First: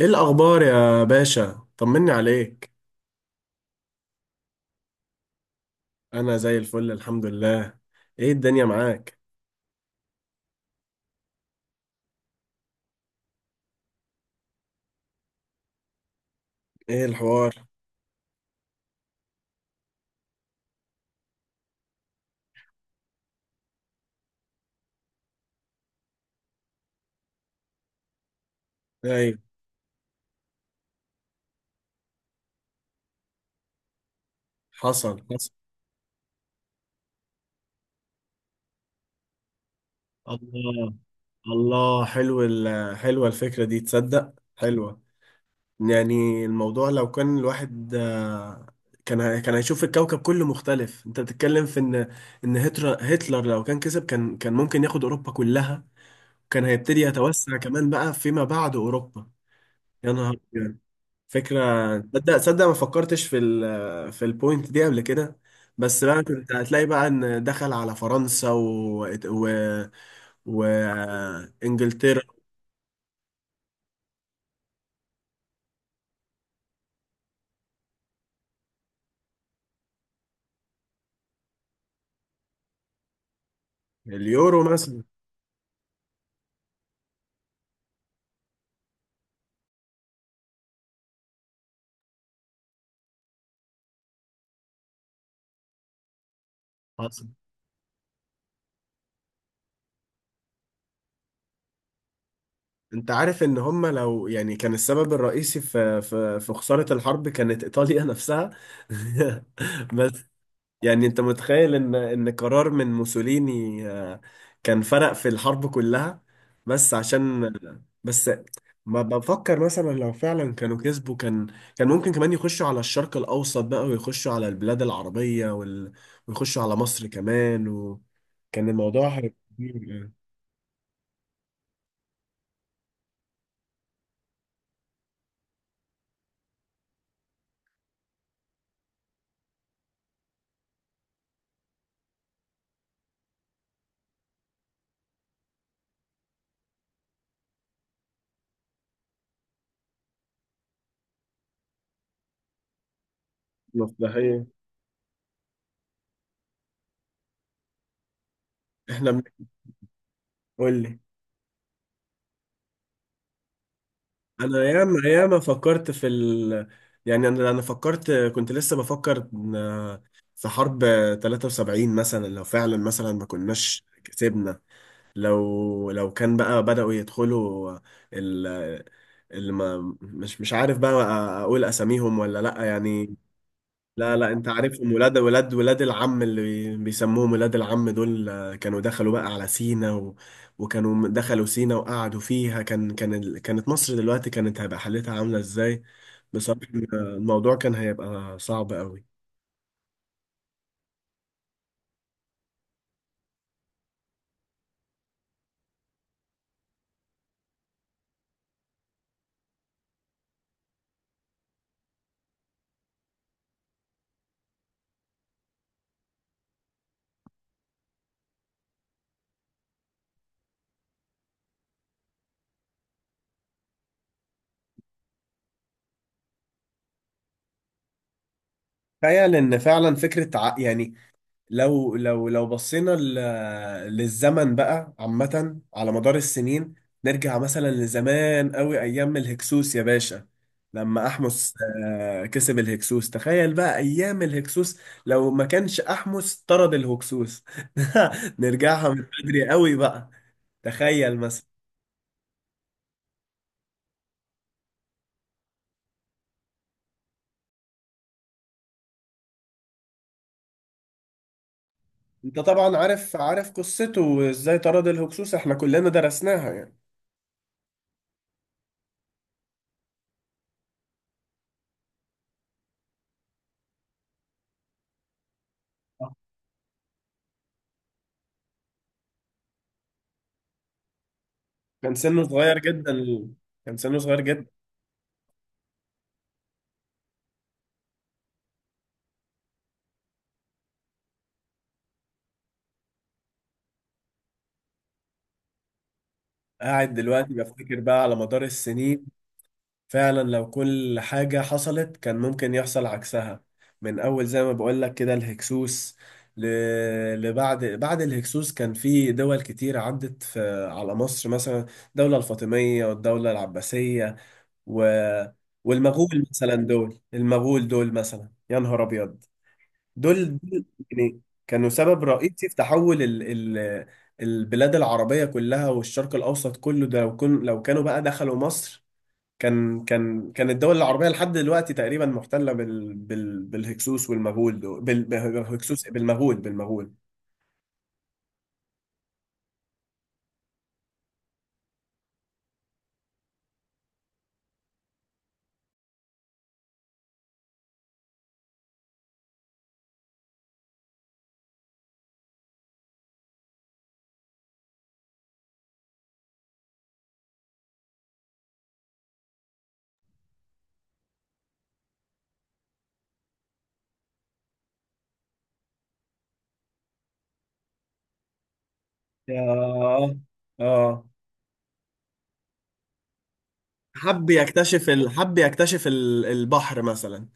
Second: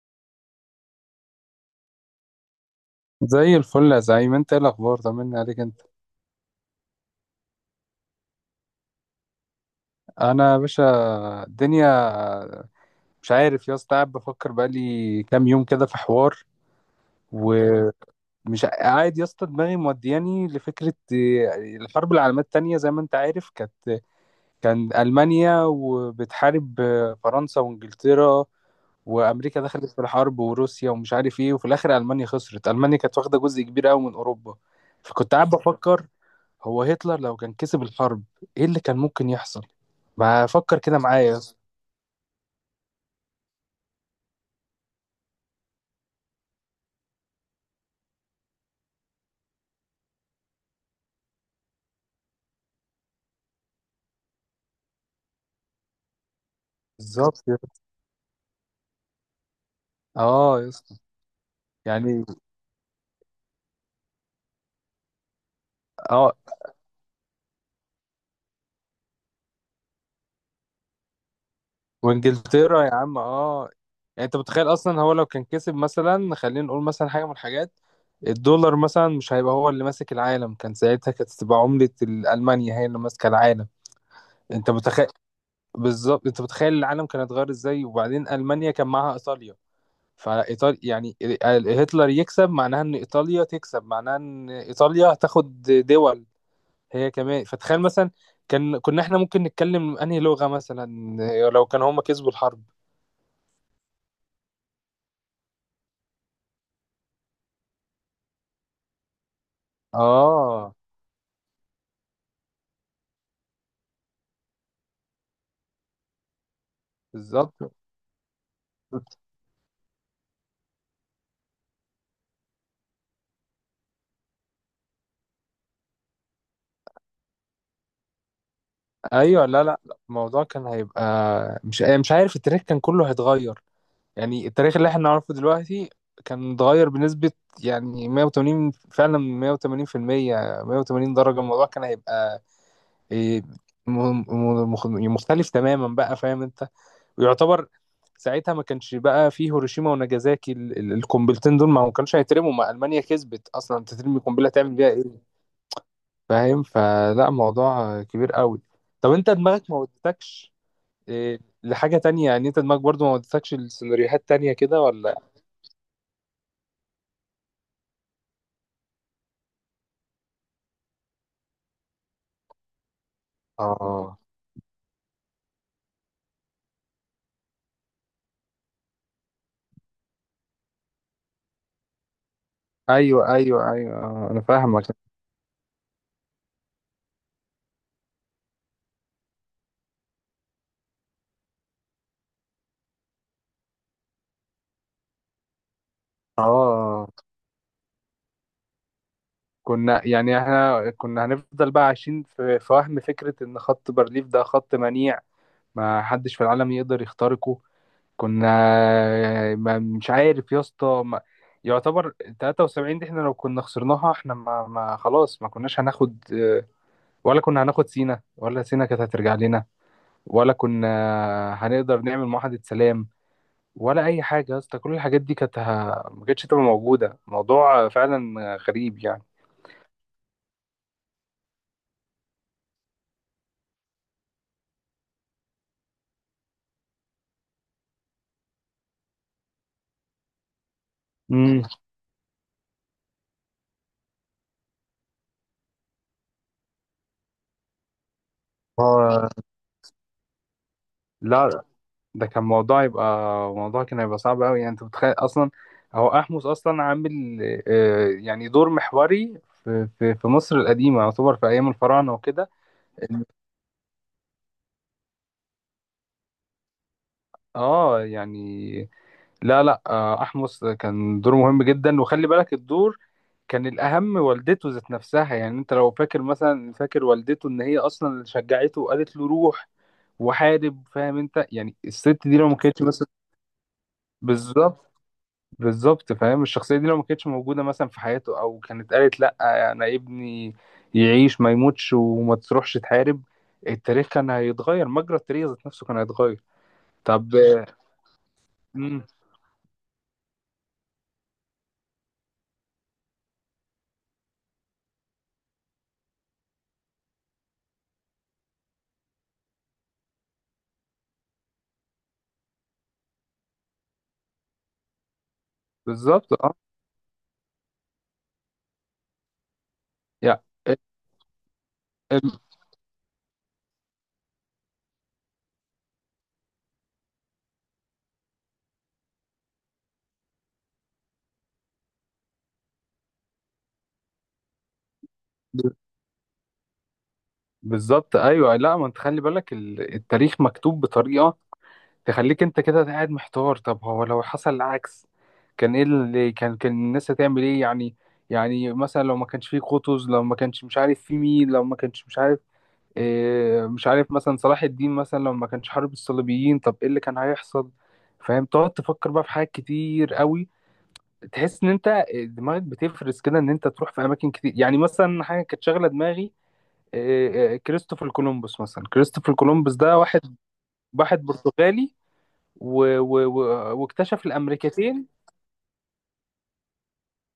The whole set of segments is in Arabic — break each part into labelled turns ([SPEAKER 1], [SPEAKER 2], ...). [SPEAKER 1] ايه الاخبار يا باشا؟ طمني عليك.
[SPEAKER 2] زي الفل يا زعيم. انت ايه الاخبار؟ طمني عليك انت.
[SPEAKER 1] انا زي الفل الحمد لله. ايه الدنيا معاك؟
[SPEAKER 2] انا يا باشا الدنيا مش عارف يا اسطى، قاعد بفكر بقالي كام يوم كده في حوار.
[SPEAKER 1] ايه الحوار؟
[SPEAKER 2] مم. ومش قاعد يا اسطى، دماغي مودياني لفكره. اه، الحرب العالميه التانيه زي ما انت عارف كان المانيا وبتحارب فرنسا وانجلترا،
[SPEAKER 1] ايوه.
[SPEAKER 2] وامريكا دخلت في الحرب وروسيا، ومش عارف ايه، وفي الاخر المانيا خسرت. المانيا كانت واخده جزء كبير قوي من اوروبا.
[SPEAKER 1] حصل
[SPEAKER 2] فكنت قاعد
[SPEAKER 1] حصل.
[SPEAKER 2] بفكر، هو هتلر لو كان كسب الحرب ايه اللي كان ممكن يحصل؟ ما فكر
[SPEAKER 1] الله.
[SPEAKER 2] كده معايا يا اسطى.
[SPEAKER 1] الله، حلو حلوه الفكره دي، تصدق حلوه. يعني الموضوع لو كان الواحد كان كان هيشوف الكوكب كله مختلف. انت بتتكلم في ان هتلر لو كان كسب كان ممكن ياخد اوروبا كلها، كان هيبتدي
[SPEAKER 2] بالظبط يا
[SPEAKER 1] يتوسع
[SPEAKER 2] اسطى.
[SPEAKER 1] كمان بقى فيما بعد اوروبا. يا نهار
[SPEAKER 2] اه يا
[SPEAKER 1] أبيض.
[SPEAKER 2] اسطى.
[SPEAKER 1] فكرة،
[SPEAKER 2] يعني
[SPEAKER 1] تصدق ما فكرتش في ال في البوينت دي قبل كده. بس بقى
[SPEAKER 2] اه،
[SPEAKER 1] كنت هتلاقي بقى ان دخل على فرنسا و وانجلترا.
[SPEAKER 2] وانجلترا يا عم اه. يعني انت متخيل اصلا هو لو كان كسب؟ مثلا خلينا نقول مثلا حاجه من الحاجات. الدولار مثلا مش هيبقى هو اللي ماسك العالم، كان ساعتها كانت تبقى عملة ألمانيا هي اللي ماسكة العالم.
[SPEAKER 1] اليورو
[SPEAKER 2] انت
[SPEAKER 1] مثلا.
[SPEAKER 2] متخيل. بالظبط، انت متخيل العالم كان اتغير ازاي؟ وبعدين المانيا كان معاها ايطاليا. فايطاليا يعني، هتلر يكسب معناها ان ايطاليا تكسب، معناها ان ايطاليا هتاخد دول هي
[SPEAKER 1] حصل.
[SPEAKER 2] كمان. فتخيل مثلا كنا احنا ممكن نتكلم انهي لغة مثلا لو كان هما كسبوا الحرب.
[SPEAKER 1] انت عارف ان هم لو يعني كان السبب الرئيسي في في خسارة الحرب كانت ايطاليا نفسها. بس
[SPEAKER 2] اه.
[SPEAKER 1] يعني انت متخيل ان قرار من موسوليني كان فرق في الحرب كلها؟ بس عشان.
[SPEAKER 2] بالظبط
[SPEAKER 1] بس. ما بفكر مثلا لو فعلا كانوا كسبوا، كان ممكن كمان يخشوا على الشرق الاوسط بقى، ويخشوا على البلاد العربية ويخشوا على مصر كمان، وكان الموضوع هيبقى
[SPEAKER 2] ايوه. لا لا
[SPEAKER 1] كبير
[SPEAKER 2] لا،
[SPEAKER 1] يعني.
[SPEAKER 2] الموضوع كان هيبقى مش عارف. التاريخ كان كله هيتغير، يعني التاريخ اللي احنا نعرفه دلوقتي كان اتغير بنسبة، يعني 180، فعلا 180%، 180 درجة. الموضوع كان هيبقى، إيه، م- مختلف تماما بقى، فاهم انت؟ ويعتبر ساعتها ما كانش بقى فيه هيروشيما وناجازاكي، القنبلتين دول ما كانوش هيترموا، ما ألمانيا كسبت أصلا، انت ترمي
[SPEAKER 1] مصلحية.
[SPEAKER 2] قنبلة تعمل بيها ايه؟ فاهم؟ فلا موضوع كبير قوي.
[SPEAKER 1] احنا
[SPEAKER 2] طب
[SPEAKER 1] بن-
[SPEAKER 2] انت دماغك ما ودتكش،
[SPEAKER 1] قول لي.
[SPEAKER 2] لحاجة تانية؟ يعني انت دماغك برضو ما ودتكش لسيناريوهات تانية
[SPEAKER 1] انا
[SPEAKER 2] كده
[SPEAKER 1] ياما
[SPEAKER 2] ولا؟
[SPEAKER 1] ياما فكرت في يعني انا فكرت، كنت لسه بفكر في حرب 73 مثلا، لو فعلا مثلا ما كناش
[SPEAKER 2] اه،
[SPEAKER 1] كسبنا، لو كان بقى بدأوا يدخلوا ال... اللي ما مش مش عارف بقى اقول اساميهم ولا لا يعني.
[SPEAKER 2] ايوه ايوه ايوه،
[SPEAKER 1] لا لا،
[SPEAKER 2] انا
[SPEAKER 1] انت
[SPEAKER 2] فاهمك.
[SPEAKER 1] عارفهم، ولاد ولاد العم اللي بيسموهم ولاد العم دول، كانوا دخلوا بقى على سينا وكانوا دخلوا سينا وقعدوا فيها، كان كانت مصر دلوقتي كانت هيبقى حالتها عاملة ازاي بصراحة؟
[SPEAKER 2] اه،
[SPEAKER 1] الموضوع كان هيبقى صعب قوي.
[SPEAKER 2] كنا يعني احنا كنا هنفضل بقى عايشين في وهم فكرة ان خط بارليف ده خط منيع، ما حدش في العالم يقدر يخترقه. كنا، ما مش عارف يا اسطى، يعتبر 73 دي، احنا لو كنا خسرناها احنا ما خلاص ما كناش هناخد، ولا كنا هناخد سينا، ولا سينا كانت هترجع لنا، ولا كنا هنقدر نعمل معاهدة سلام، ولا اي حاجه يا اسطى. كل الحاجات دي كانت، ما كانتش تبقى موجوده. موضوع فعلا غريب يعني.
[SPEAKER 1] تخيل ان فعلا فكرة يعني، لو بصينا للزمن بقى عامة على مدار السنين، نرجع مثلا لزمان قوي، أيام الهكسوس يا باشا، لما أحمس
[SPEAKER 2] امم.
[SPEAKER 1] كسب الهكسوس. تخيل بقى أيام الهكسوس، لو ما كانش أحمس طرد الهكسوس. نرجعها من
[SPEAKER 2] هو
[SPEAKER 1] بدري قوي بقى. تخيل مثلا.
[SPEAKER 2] لا، ده كان موضوع يبقى، موضوع كان هيبقى صعب قوي. يعني انت متخيل اصلا، هو احمس اصلا عامل، يعني دور محوري في مصر القديمه، يعتبر في ايام الفراعنه
[SPEAKER 1] أنت
[SPEAKER 2] وكده.
[SPEAKER 1] طبعا عارف، عارف قصته وإزاي طرد الهكسوس، إحنا كلنا درسناها يعني.
[SPEAKER 2] اه يعني، لا لا أحمس كان دوره مهم جدا. وخلي بالك الدور كان الأهم، والدته ذات نفسها، يعني أنت لو فاكر مثلا، فاكر والدته إن هي أصلا اللي شجعته وقالت له روح وحارب. فاهم أنت؟ يعني
[SPEAKER 1] كان
[SPEAKER 2] الست
[SPEAKER 1] سنه
[SPEAKER 2] دي لو ما
[SPEAKER 1] صغير
[SPEAKER 2] كانتش
[SPEAKER 1] جدا،
[SPEAKER 2] مثلا.
[SPEAKER 1] كان سنه صغير جدا.
[SPEAKER 2] بالظبط. بالظبط فاهم، الشخصية دي لو ما كانتش موجودة مثلا في حياته، أو كانت قالت لأ، أنا ابني يعيش ما يموتش وما تروحش تحارب، التاريخ كان هيتغير. مجرى التاريخ ذات نفسه كان هيتغير.
[SPEAKER 1] قاعد دلوقتي
[SPEAKER 2] طب آه.
[SPEAKER 1] بفتكر بقى على مدار
[SPEAKER 2] مم.
[SPEAKER 1] السنين، فعلا لو كل حاجة حصلت كان ممكن يحصل عكسها. من أول زي ما بقول لك كده الهكسوس ل... لبعد بعد الهكسوس، كان في دول كتير عدت على مصر مثلا، الدولة الفاطمية والدولة العباسية و... والمغول
[SPEAKER 2] بالظبط أه.
[SPEAKER 1] مثلا. دول المغول دول مثلا، يا نهار أبيض. دول دول يعني كانوا سبب
[SPEAKER 2] يعني.
[SPEAKER 1] رئيسي في تحول ال ال البلاد العربية كلها والشرق الأوسط كله. ده لو لو كانوا بقى دخلوا مصر، كان الدول العربية لحد دلوقتي تقريبا محتلة بالهكسوس والمغول، دول بالهكسوس، بالمغول.
[SPEAKER 2] بالظبط ايوه، لا، ما انت خلي بالك، التاريخ مكتوب بطريقه تخليك انت كده قاعد محتار. طب هو لو حصل العكس كان ايه اللي كان كان الناس هتعمل ايه يعني؟ يعني مثلا لو ما كانش فيه قطز، لو ما كانش مش عارف في مين، لو ما كانش مش عارف، مش عارف مثلا صلاح الدين مثلا، لو ما كانش حارب الصليبيين طب ايه اللي كان هيحصل؟ فاهم؟ تقعد تفكر بقى في حاجات كتير قوي. تحس ان انت دماغك بتفرز كده، ان انت تروح في اماكن كتير. يعني مثلا حاجه كانت شاغله دماغي، كريستوفر كولومبوس مثلا. كريستوفر كولومبوس ده
[SPEAKER 1] يا.
[SPEAKER 2] واحد،
[SPEAKER 1] اه.
[SPEAKER 2] واحد برتغالي و... و... و... واكتشف
[SPEAKER 1] حب يكتشف
[SPEAKER 2] الامريكتين.
[SPEAKER 1] حب يكتشف البحر مثلا،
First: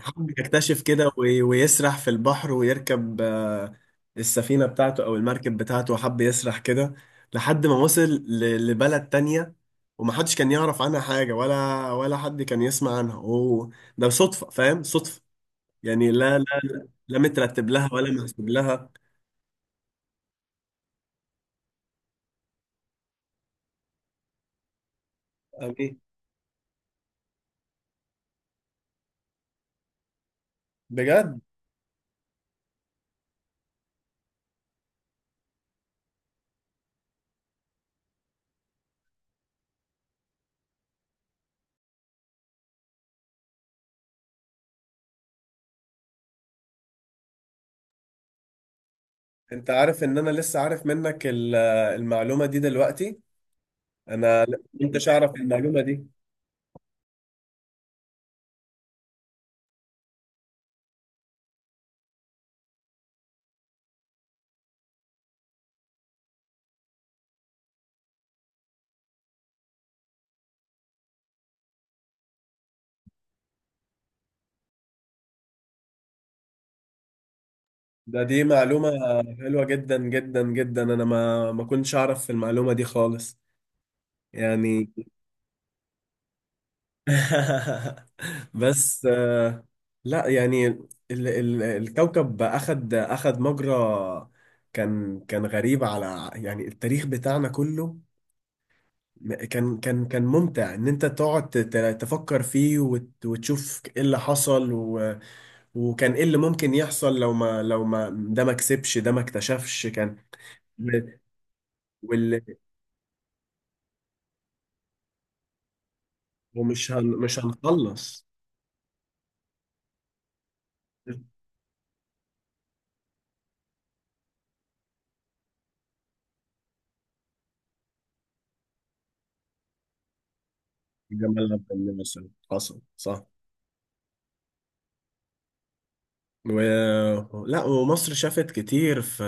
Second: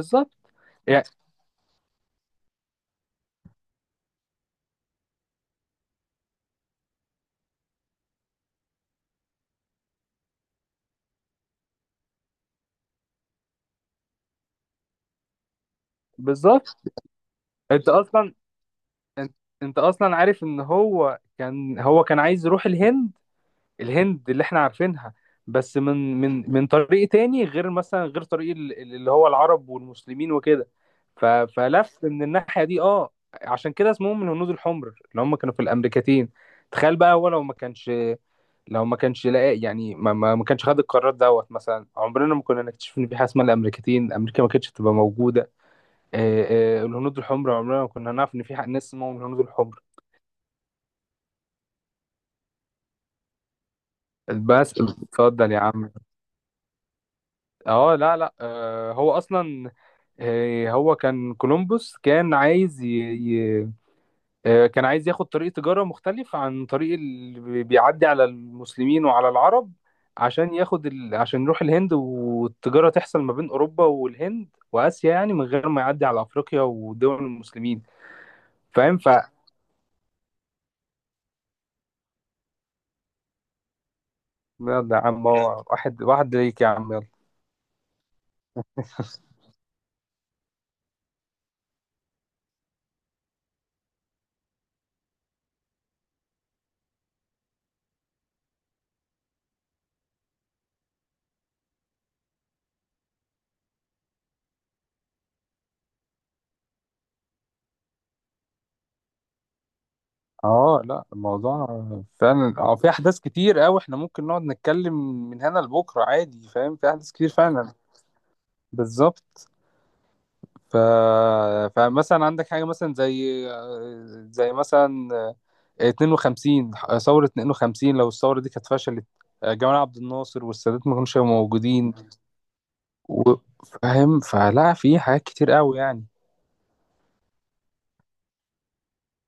[SPEAKER 1] حب يكتشف
[SPEAKER 2] يعني،
[SPEAKER 1] كده ويسرح في البحر ويركب السفينة بتاعته أو المركب بتاعته، حب يسرح كده لحد ما وصل لبلد تانية ومحدش كان يعرف عنها حاجة، ولا ولا حد كان يسمع عنها. هو ده صدفة، فاهم؟ صدفة يعني. لا لا،
[SPEAKER 2] بالظبط
[SPEAKER 1] لا مترتب
[SPEAKER 2] انت
[SPEAKER 1] لها ولا
[SPEAKER 2] اصلا
[SPEAKER 1] محسوب لها.
[SPEAKER 2] انت انت اصلا عارف ان هو كان عايز يروح الهند. الهند اللي احنا عارفينها، بس
[SPEAKER 1] أمين.
[SPEAKER 2] من طريق تاني، غير مثلا غير طريق، اللي هو العرب والمسلمين وكده.
[SPEAKER 1] بجد.
[SPEAKER 2] فلف من الناحية دي اه. عشان كده اسمهم الهنود الحمر، اللي هم كانوا في الامريكتين. تخيل بقى، هو لو ما كانش، لو ما كانش لاقي يعني، ما كانش خد القرار دوت مثلا، عمرنا ما كنا نكتشف ان في حاجه اسمها الامريكتين، امريكا ما كانتش تبقى موجوده. الهنود الحمر عمرنا ما كنا نعرف ان في حق ناس اسمهم الهنود
[SPEAKER 1] انت
[SPEAKER 2] الحمر.
[SPEAKER 1] عارف ان انا لسه عارف منك المعلومة دي دلوقتي؟ انا ما
[SPEAKER 2] بس
[SPEAKER 1] كنتش اعرف
[SPEAKER 2] اتفضل يا
[SPEAKER 1] المعلومة
[SPEAKER 2] عم.
[SPEAKER 1] دي.
[SPEAKER 2] اه لا لا، هو اصلا، هو كان كولومبوس كان عايز، كان عايز ياخد طريق تجارة مختلف عن طريق اللي، بيعدي على المسلمين وعلى العرب، عشان ياخد، عشان يروح الهند. والتجارة تحصل ما بين أوروبا والهند وآسيا، يعني من غير ما يعدي على أفريقيا ودول المسلمين.
[SPEAKER 1] ده دي معلومة
[SPEAKER 2] فاهم؟
[SPEAKER 1] حلوة جدا جدا جدا، أنا ما كنتش أعرف في المعلومة دي خالص يعني.
[SPEAKER 2] يلا يا عم، هو واحد واحد ليك يا عم، يلا.
[SPEAKER 1] بس لا يعني ال ال الكوكب أخد مجرى كان، كان غريب على يعني التاريخ بتاعنا كله. كان كان ممتع إن أنت تقعد تفكر فيه وتشوف إيه اللي حصل، و وكان إيه اللي ممكن يحصل لو ما لو ما ده ما كسبش، ده ما اكتشفش كان.
[SPEAKER 2] اه لا، الموضوع فعلا، اه في احداث كتير قوي احنا ممكن نقعد نتكلم من هنا لبكره عادي. فاهم؟ في احداث كتير
[SPEAKER 1] مش
[SPEAKER 2] فعلا.
[SPEAKER 1] هنخلص.
[SPEAKER 2] بالظبط. ف... فمثلا عندك حاجة مثلا زي مثلا 52، ثورة 52 لو الثورة دي كانت فشلت، جمال عبد الناصر والسادات ما كانوش هيبقوا
[SPEAKER 1] جمال عبد الناصر
[SPEAKER 2] موجودين.
[SPEAKER 1] مثلا حصل صح.
[SPEAKER 2] و- فاهم؟ فلا في حاجات كتير قوي يعني.
[SPEAKER 1] و. لا، ومصر شافت كتير في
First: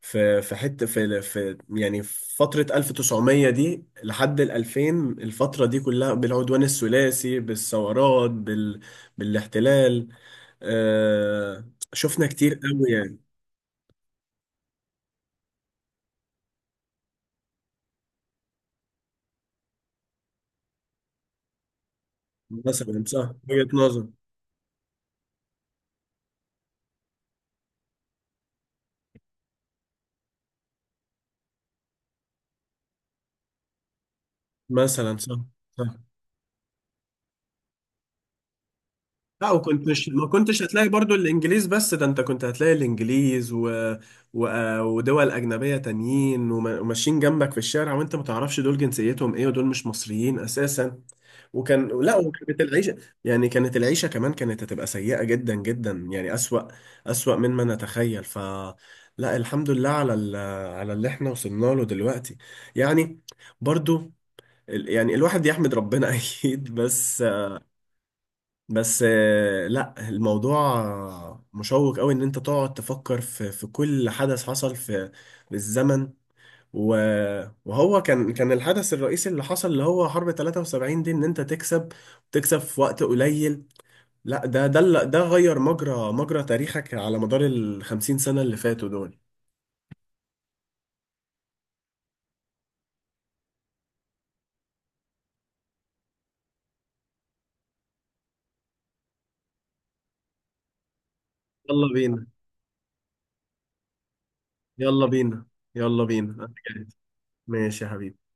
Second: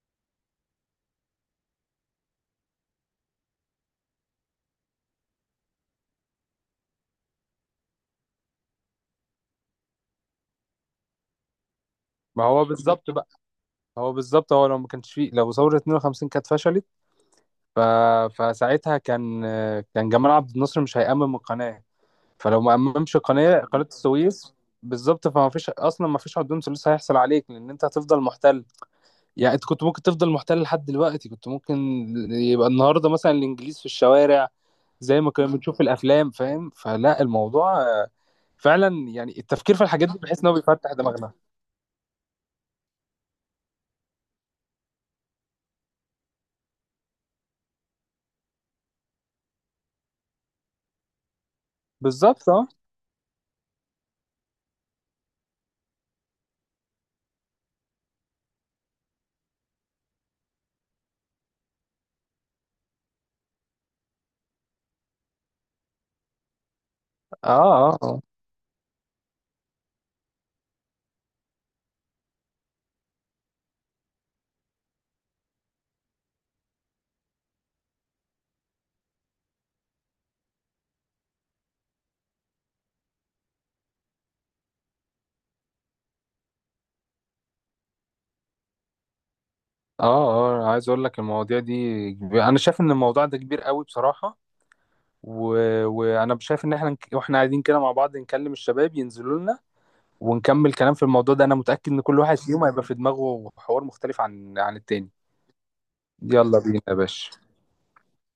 [SPEAKER 1] حته في في يعني في فتره 1900 دي لحد ال 2000، الفتره دي كلها بالعدوان الثلاثي بالثورات بالاحتلال. آه... شفنا
[SPEAKER 2] ما
[SPEAKER 1] كتير
[SPEAKER 2] هو
[SPEAKER 1] قوي
[SPEAKER 2] بالظبط
[SPEAKER 1] يعني.
[SPEAKER 2] بقى. هو بالظبط هو لو ما كانش فيه، لو ثورة 52 كانت فشلت، ف... فساعتها كان جمال عبد الناصر مش هيأمم القناة. فلو ما
[SPEAKER 1] مثلا
[SPEAKER 2] أممش
[SPEAKER 1] صح،
[SPEAKER 2] القناة،
[SPEAKER 1] وجهه
[SPEAKER 2] قناة
[SPEAKER 1] نظر.
[SPEAKER 2] السويس، بالظبط، فما فيش اصلا، ما فيش عدوان ثلث هيحصل عليك، لان انت هتفضل محتل. يعني انت كنت ممكن تفضل محتل لحد دلوقتي. كنت ممكن يبقى النهارده مثلا الانجليز في الشوارع،
[SPEAKER 1] مثلا
[SPEAKER 2] زي ما
[SPEAKER 1] صح.
[SPEAKER 2] كنا بنشوف في
[SPEAKER 1] صح.
[SPEAKER 2] الافلام. فاهم؟ فلا الموضوع، فعلا، يعني
[SPEAKER 1] لا،
[SPEAKER 2] التفكير في الحاجات
[SPEAKER 1] وكنتش
[SPEAKER 2] دي
[SPEAKER 1] ما
[SPEAKER 2] بحيث ان هو
[SPEAKER 1] كنتش هتلاقي
[SPEAKER 2] بيفتح
[SPEAKER 1] برضو
[SPEAKER 2] دماغنا.
[SPEAKER 1] الانجليز بس، ده انت كنت هتلاقي الانجليز و... ودول اجنبيه تانيين وماشيين جنبك في الشارع وانت ما تعرفش دول جنسيتهم ايه ودول مش مصريين اساسا. وكان لا
[SPEAKER 2] بالظبط،
[SPEAKER 1] وكانت
[SPEAKER 2] اه
[SPEAKER 1] العيشه يعني، كانت العيشه كمان كانت هتبقى سيئه جدا جدا، يعني اسوأ، اسوأ مما نتخيل. ف لا، الحمد لله على على اللي احنا وصلنا له دلوقتي يعني. برضو يعني الواحد يحمد ربنا. اكيد. بس
[SPEAKER 2] اه اه
[SPEAKER 1] بس لا الموضوع مشوق قوي، ان انت تقعد تفكر في في كل حدث حصل في في الزمن، و- وهو كان، كان الحدث الرئيسي اللي حصل اللي هو حرب 73 دي، ان انت تكسب، تكسب في وقت قليل. لا ده ده ده غير مجرى، مجرى تاريخك على مدار ال 50 سنة اللي فاتوا دول.
[SPEAKER 2] اه اه، عايز اقول لك المواضيع دي. انا شايف ان الموضوع ده كبير قوي بصراحة. و... وانا شايف ان احنا، واحنا قاعدين كده مع بعض نكلم الشباب ينزلوا لنا، ونكمل كلام في الموضوع ده. انا متأكد
[SPEAKER 1] يلا
[SPEAKER 2] ان كل
[SPEAKER 1] بينا،
[SPEAKER 2] واحد فيهم هيبقى في دماغه حوار مختلف عن
[SPEAKER 1] يلا
[SPEAKER 2] التاني.
[SPEAKER 1] بينا، يلا بينا أنا
[SPEAKER 2] يلا بينا يا
[SPEAKER 1] جاهز.
[SPEAKER 2] باشا.
[SPEAKER 1] ماشي يا حبيبي.